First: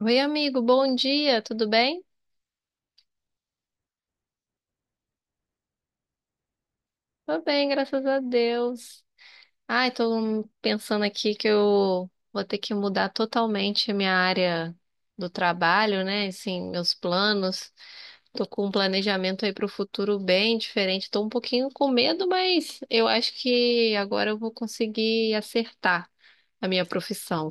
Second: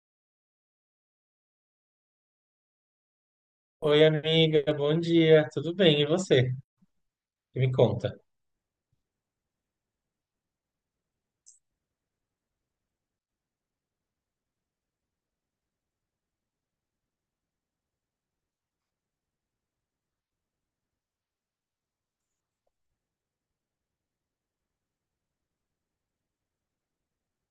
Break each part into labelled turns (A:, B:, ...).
A: Oi, amigo, bom dia, tudo bem?
B: Oi, amiga, bom dia. Tudo bem? E você?
A: Tô bem,
B: Me
A: graças
B: conta.
A: a Deus. Ai, tô pensando aqui que eu vou ter que mudar totalmente a minha área do trabalho, né? Assim, meus planos. Tô com um planejamento aí pro futuro bem diferente. Tô um pouquinho com medo, mas eu acho que agora eu vou conseguir acertar a minha profissão.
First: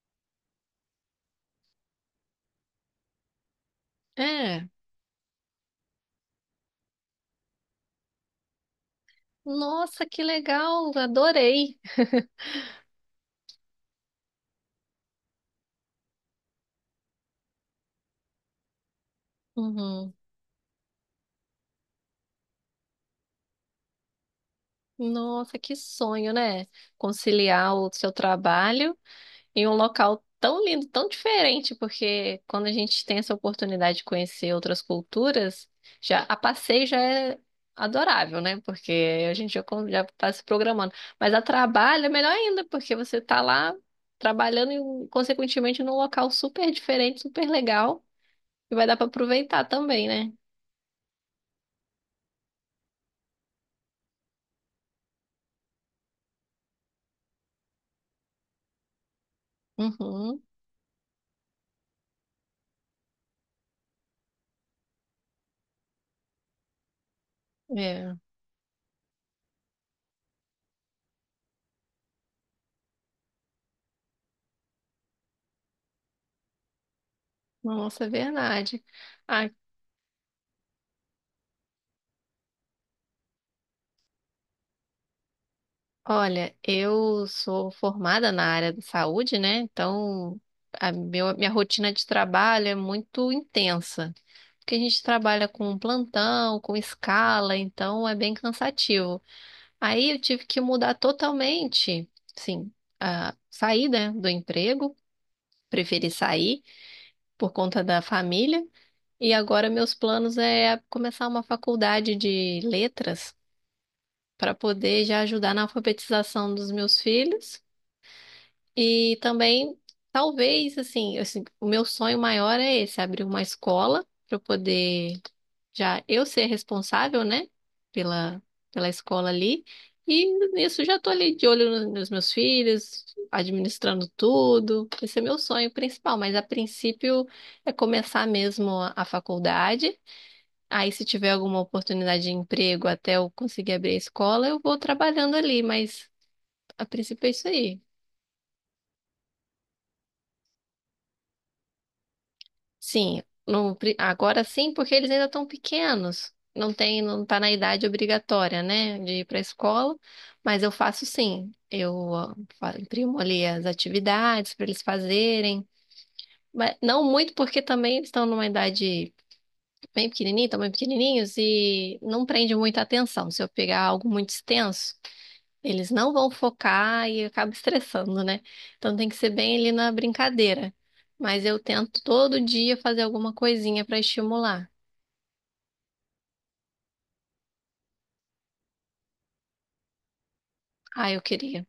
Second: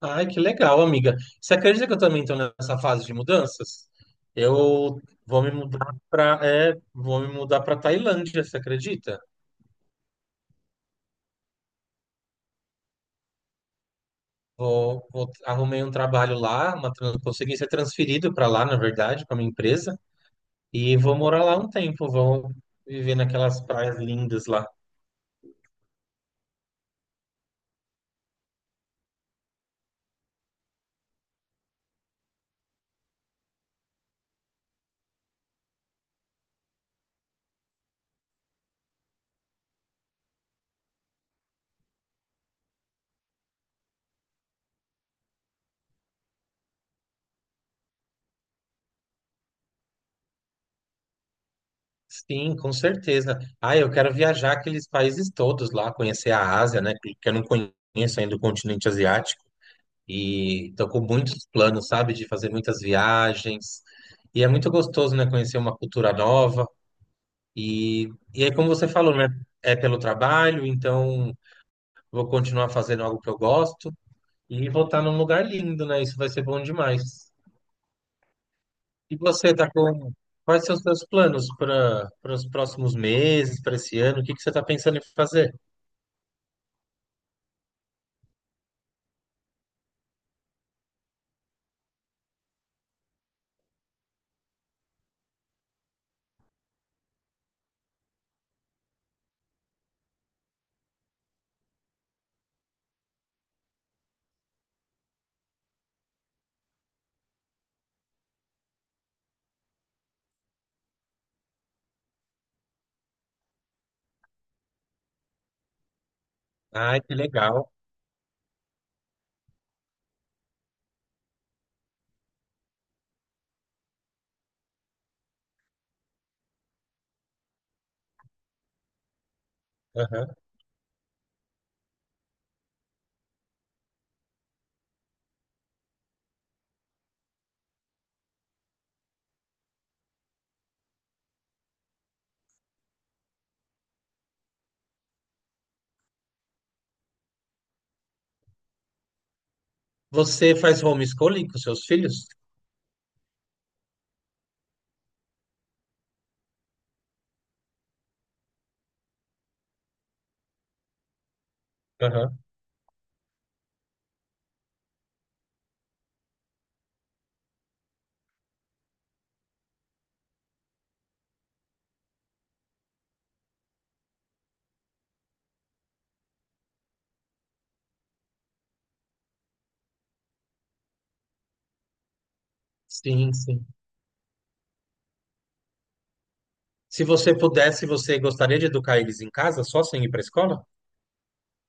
B: Ai, que legal, amiga. Você acredita que eu também estou nessa fase de mudanças?
A: É.
B: Eu vou me mudar para vou me mudar para Tailândia, você acredita?
A: Nossa, que legal, adorei.
B: Arrumei um trabalho lá, consegui ser transferido para lá, na verdade, para minha empresa,
A: Uhum.
B: e vou morar lá um tempo, vou viver naquelas praias lindas lá.
A: Nossa, que sonho, né? Conciliar o seu trabalho em um local tão lindo, tão diferente, porque quando a gente tem essa oportunidade de conhecer outras culturas, já a passeio já é adorável, né? Porque a gente já está se programando. Mas a trabalho é melhor ainda, porque você está lá trabalhando e, consequentemente, num local super diferente, super legal, e vai dar para aproveitar também, né?
B: Sim, com certeza. Ah, eu quero viajar aqueles países todos lá, conhecer a Ásia, né? Que eu não conheço ainda o continente asiático.
A: Uhum,
B: E tô com muitos planos, sabe? De fazer muitas viagens. E é muito gostoso, né? Conhecer uma cultura nova. E,
A: é.
B: e aí, como você falou, né? É pelo trabalho, então vou continuar fazendo algo que eu gosto e vou estar num lugar lindo, né? Isso vai ser bom demais.
A: Nossa, é verdade.
B: E você está com quais são os seus planos para para os próximos meses, para esse ano? O que que você está pensando em fazer?
A: Olha, eu sou formada na área da saúde, né? Então, minha rotina de trabalho é muito intensa, porque a gente trabalha com plantão, com escala, então é bem cansativo. Aí eu tive que mudar totalmente, sim, a sair, né, do emprego, preferi sair por conta da família, e agora meus planos é começar uma faculdade de letras para poder já ajudar na alfabetização dos meus
B: Ai, que legal.
A: filhos. E também, talvez, assim, o meu sonho maior é esse, abrir uma escola para eu poder já eu ser responsável, né, pela, pela escola ali. E
B: Aham.
A: nisso já tô ali de olho nos meus filhos, administrando tudo. Esse é meu sonho principal, mas a princípio é começar mesmo a faculdade. Aí, se tiver alguma oportunidade de emprego até eu conseguir abrir a escola, eu vou trabalhando ali, mas a princípio é isso aí.
B: Você faz homeschooling com seus filhos?
A: Sim, no pri- agora sim, porque eles ainda estão pequenos. Não tem, não tá na idade obrigatória, né, de ir para a escola, mas eu faço sim. Eu ó,
B: Aham.
A: imprimo ali as atividades para eles fazerem, mas não muito porque também eles estão numa idade bem pequenininha, estão bem pequenininhos e não prende muita atenção. Se eu pegar algo muito extenso, eles não vão focar e acaba estressando, né? Então tem que ser bem ali na brincadeira. Mas eu tento todo dia fazer alguma
B: Sim, sim.
A: coisinha para estimular.
B: Se você pudesse, você gostaria de educar eles em casa, só sem ir para a escola?
A: Ah, eu queria.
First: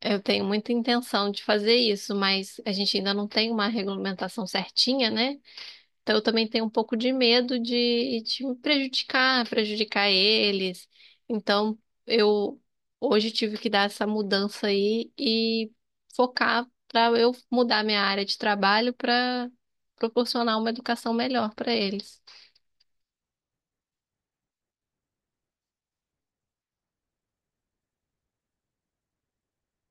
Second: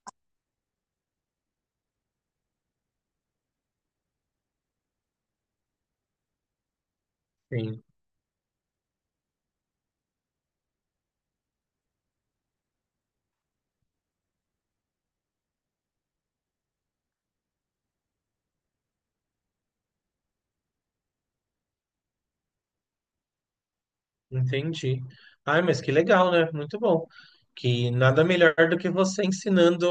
A: Eu tenho muita intenção de fazer isso, mas a gente ainda não tem uma regulamentação certinha, né? Então, eu também tenho um pouco de medo
B: Sim,
A: de me prejudicar, prejudicar eles. Então, eu hoje tive que dar essa mudança aí e focar para eu mudar minha área de trabalho para proporcionar uma educação melhor para eles.
B: entendi. Ai, mas que legal, né? Muito bom. Que nada melhor do que você ensinando,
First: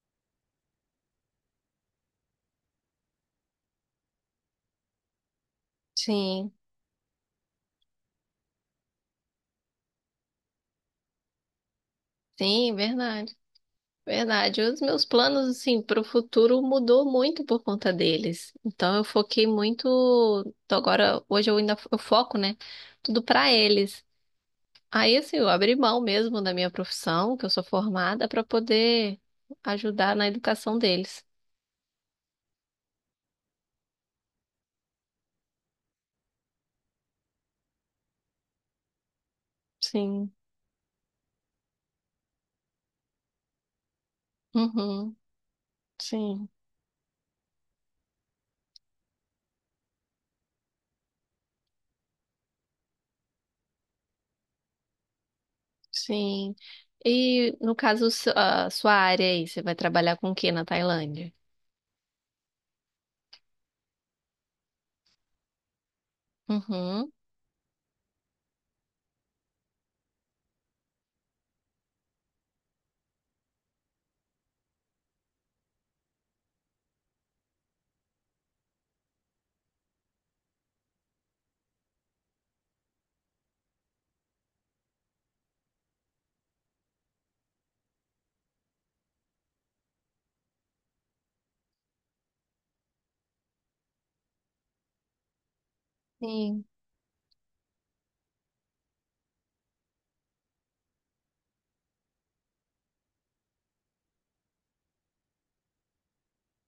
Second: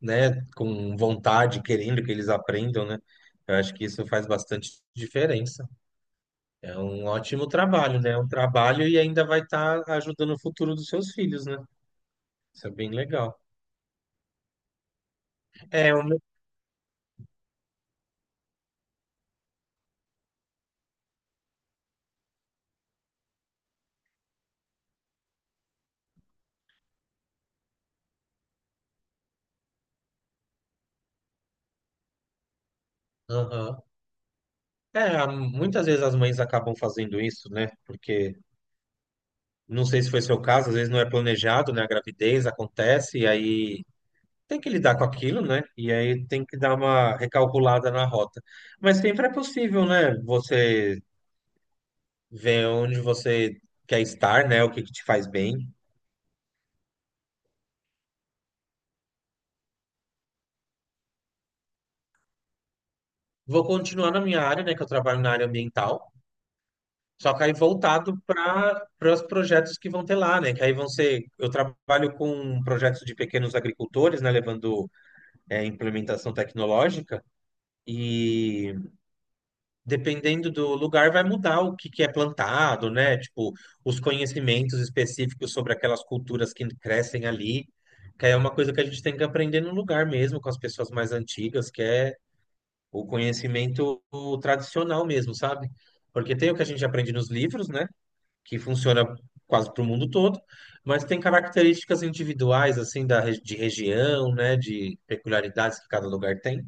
B: né, com vontade, querendo que eles aprendam, né? Eu acho que isso faz bastante diferença.
A: Sim,
B: É um ótimo trabalho, né? É um trabalho e ainda vai estar ajudando o futuro dos seus filhos, né? Isso é
A: sim,
B: bem
A: verdade.
B: legal.
A: Verdade. Os meus planos, assim,
B: É,
A: para
B: o
A: o
B: meu-
A: futuro mudou muito por conta deles. Então, eu foquei muito. Então, agora, hoje eu ainda eu foco, né? Tudo para eles. Aí, assim, eu abri mão mesmo da minha profissão, que eu sou formada, para poder ajudar na educação deles.
B: Aham. É, a- muitas vezes as mães acabam fazendo isso, né? Porque não sei se foi
A: Sim,
B: seu caso, às vezes não é planejado, né? A gravidez acontece e aí tem que lidar com
A: uhum,
B: aquilo, né? E aí tem
A: sim,
B: que dar uma recalculada na rota. Mas sempre é possível, né? Você ver onde você quer estar, né? O que que te faz bem.
A: sim. E no caso, a sua área aí, você vai trabalhar com o quê na Tailândia?
B: Vou continuar na minha área, né? Que eu trabalho na área ambiental.
A: Uhum,
B: Só que aí voltado para para os projetos que vão ter lá, né? Que aí vão ser. Eu trabalho com projetos de pequenos agricultores, né? Levando implementação tecnológica. E dependendo do lugar, vai mudar o que, que é plantado, né? Tipo, os conhecimentos específicos sobre aquelas culturas que crescem ali. Que aí é uma coisa que a gente tem que aprender no lugar mesmo, com as pessoas mais antigas, que é o conhecimento tradicional mesmo, sabe? Porque tem o que
A: sim.
B: a gente aprende nos livros, né? Que funciona quase para o mundo todo, mas tem características individuais assim da re- de região, né, de peculiaridades que cada lugar tem,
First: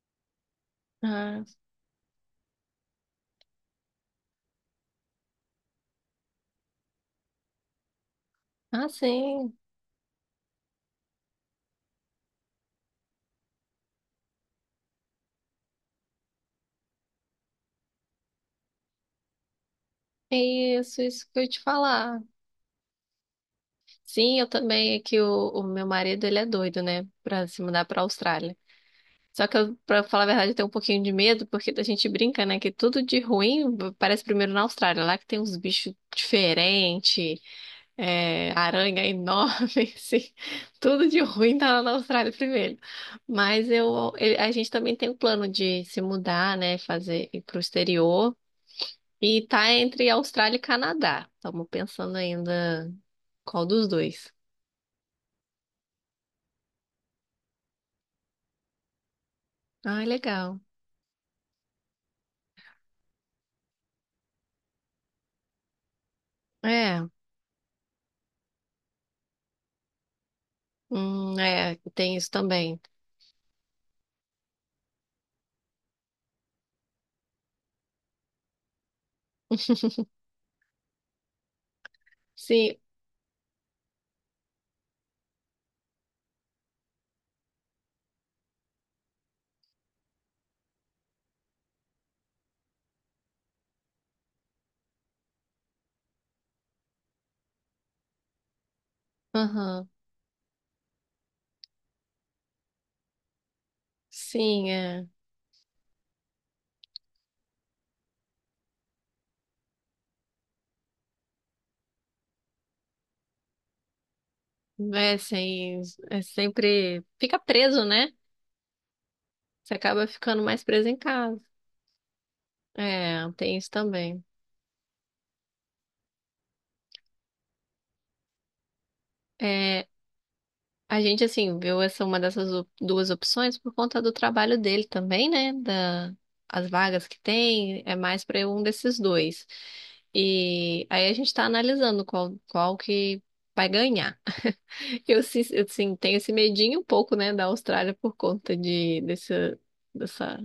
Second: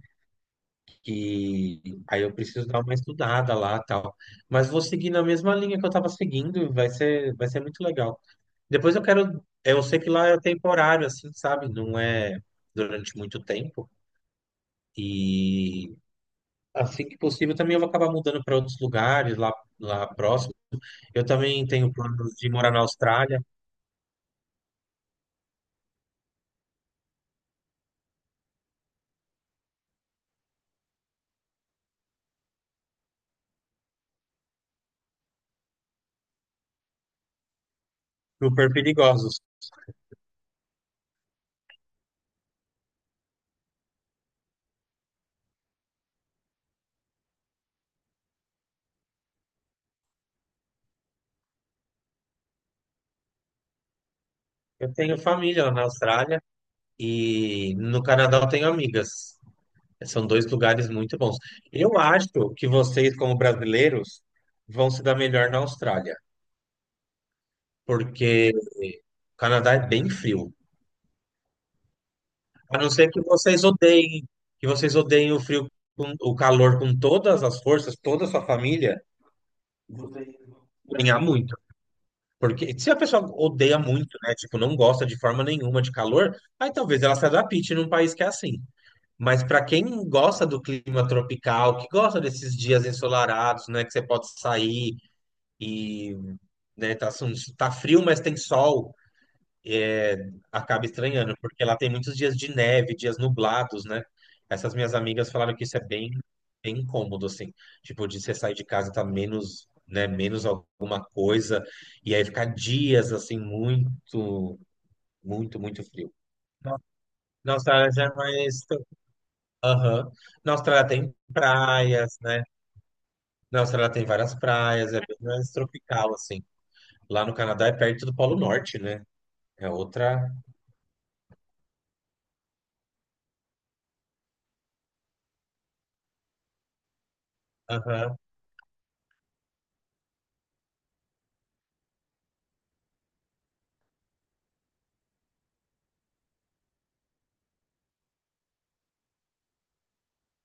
A: Ah,
B: que aí eu preciso dar uma estudada lá, tal. Mas vou seguir na mesma linha que eu estava seguindo, e vai ser muito legal.
A: ah,
B: Depois eu quero,
A: sim.
B: eu sei que lá é temporário assim, sabe? Não é durante muito tempo. E assim que possível também eu vou acabar mudando para outros lugares lá
A: É.
B: próximo.
A: Isso,
B: Eu
A: isso que eu ia te
B: também tenho
A: falar.
B: planos de morar na Austrália.
A: Sim, eu também, é que o meu marido, ele é doido, né, pra se mudar pra Austrália. Só que eu, pra falar a verdade, eu tenho um pouquinho de medo, porque a gente brinca, né, que tudo de ruim parece primeiro na Austrália, lá que tem uns bichos diferentes, é,
B: Super
A: aranha
B: perigosos.
A: enorme, assim, tudo de ruim tá lá na Austrália primeiro. Mas eu, a gente também tem o plano de se mudar, né, fazer ir pro exterior, e tá entre Austrália e Canadá. Estamos pensando ainda qual dos dois.
B: Eu tenho família lá na Austrália e no Canadá eu tenho amigas.
A: Ah,
B: São dois
A: legal.
B: lugares muito bons. Eu acho que vocês, como brasileiros, vão se dar melhor na Austrália,
A: É,
B: porque o Canadá é bem frio.
A: é, tem isso
B: A
A: também.
B: não ser que vocês odeiem o frio, com- o calor com todas as forças, toda a sua família, vocês vão ganhar muito.
A: Sim,
B: Porque se a pessoa odeia muito, né, tipo, não gosta de forma nenhuma de calor, aí talvez ela se adapte num país que é assim. Mas para quem gosta do clima tropical, que gosta desses dias ensolarados, né, que você pode sair e, né, tá, assim, tá frio, mas tem sol,
A: aham.
B: é, acaba estranhando, porque lá tem muitos dias de neve, dias nublados, né?
A: Sim,
B: Essas minhas
A: é.
B: amigas falaram que isso é bem, bem incômodo, assim, tipo, de você sair de casa e tá menos, né, menos alguma coisa, e aí ficar dias, assim, muito,
A: É,
B: muito,
A: assim,
B: muito frio.
A: é sempre. Fica
B: Nossa,
A: preso,
B: ela já
A: né?
B: é mais
A: Você acaba
B: Aham.
A: ficando
B: Na
A: mais
B: Austrália
A: preso em
B: tem
A: casa.
B: praias, né?
A: É, tem
B: Na
A: isso
B: Austrália tem
A: também.
B: várias praias, é bem mais tropical, assim. Lá no Canadá é perto do Polo Norte, né? É
A: É,
B: outra.
A: a gente, assim, viu essa uma dessas duas opções por conta do trabalho dele também, né? As vagas que tem, é
B: Aham.
A: mais para um desses dois. E aí a gente tá analisando qual que vai ganhar. Eu, sim tenho esse medinho um pouco, né, da Austrália por conta desse, dessa.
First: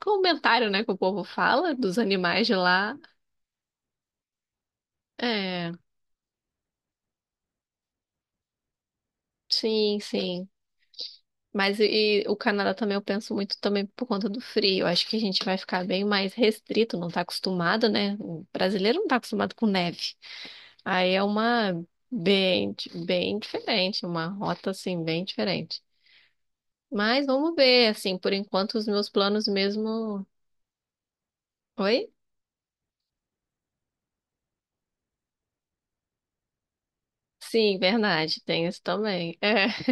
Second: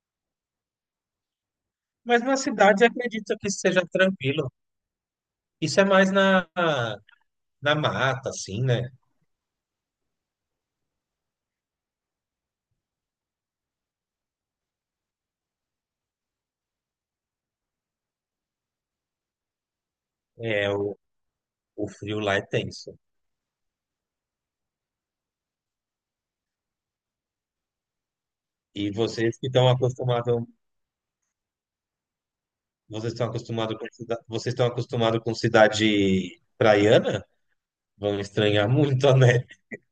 A: Comentário, né, que o povo fala dos
B: Mas na
A: animais de
B: cidade
A: lá.
B: acredito que seja tranquilo.
A: É,
B: Isso é mais na, na mata, assim, né?
A: sim, sim. Mas e o Canadá também eu penso muito também por conta do frio. Eu acho que a gente vai ficar bem mais restrito, não tá acostumado, né? O brasileiro não tá acostumado com neve.
B: É, o,
A: Aí é uma
B: o frio lá é
A: bem,
B: tenso.
A: bem diferente, uma rota assim bem diferente. Mas vamos ver, assim, por enquanto os
B: E
A: meus
B: vocês
A: planos
B: que estão
A: mesmo.
B: acostumados,
A: Oi?
B: vocês estão acostumados com, vocês estão acostumados com cidade praiana?
A: Sim,
B: Vão
A: verdade, tem
B: estranhar
A: isso
B: muito,
A: também.
B: né?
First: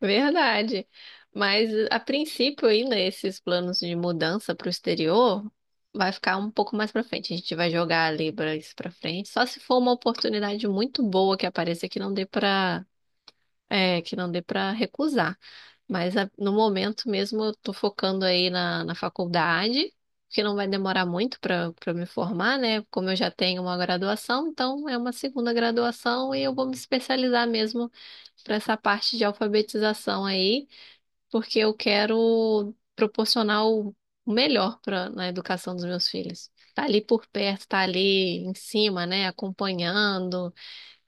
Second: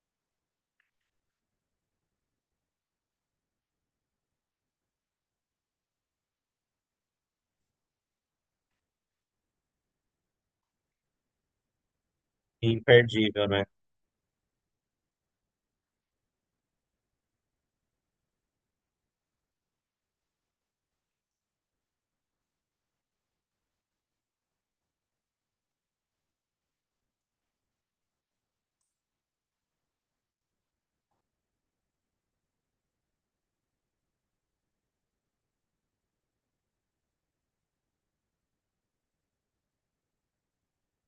A: Verdade. Mas a princípio, ainda esses planos de mudança para o exterior vai ficar um pouco mais para frente. A gente vai jogar ali para isso para frente. Só se for uma oportunidade muito boa que apareça que não dê para
B: Imperdível, né?
A: que não dê para recusar. Mas no momento mesmo eu tô focando aí na faculdade, que não vai demorar muito para me formar, né? Como eu já tenho uma graduação, então é uma segunda graduação e eu vou me especializar mesmo para essa parte de alfabetização aí, porque eu quero proporcionar o melhor para na educação dos meus filhos. Tá ali por perto, tá ali em cima, né? Acompanhando.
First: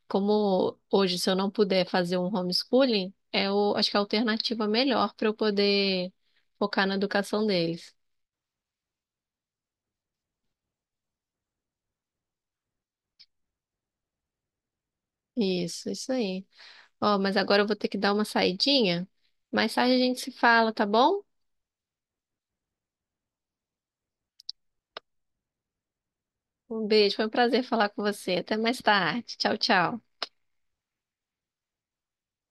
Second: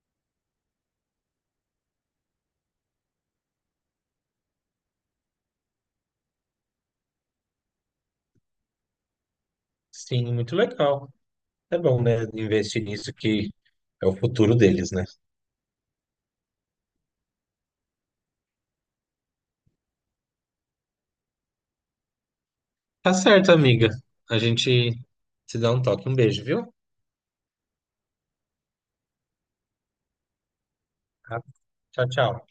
A: Como hoje, se eu não puder fazer um homeschooling, acho que é a alternativa melhor para eu poder focar na educação deles.
B: Sim, muito legal. É bom, né? Investir nisso que é o futuro deles, né?
A: Isso aí. Ó, mas agora eu vou ter que dar uma saidinha. Mais tarde a gente se fala, tá bom?
B: Tá certo, amiga. A gente se dá um toque. Um beijo, viu?
A: Um beijo, foi um prazer falar com você. Até mais tarde. Tchau, tchau.
B: Tá? Tchau, tchau.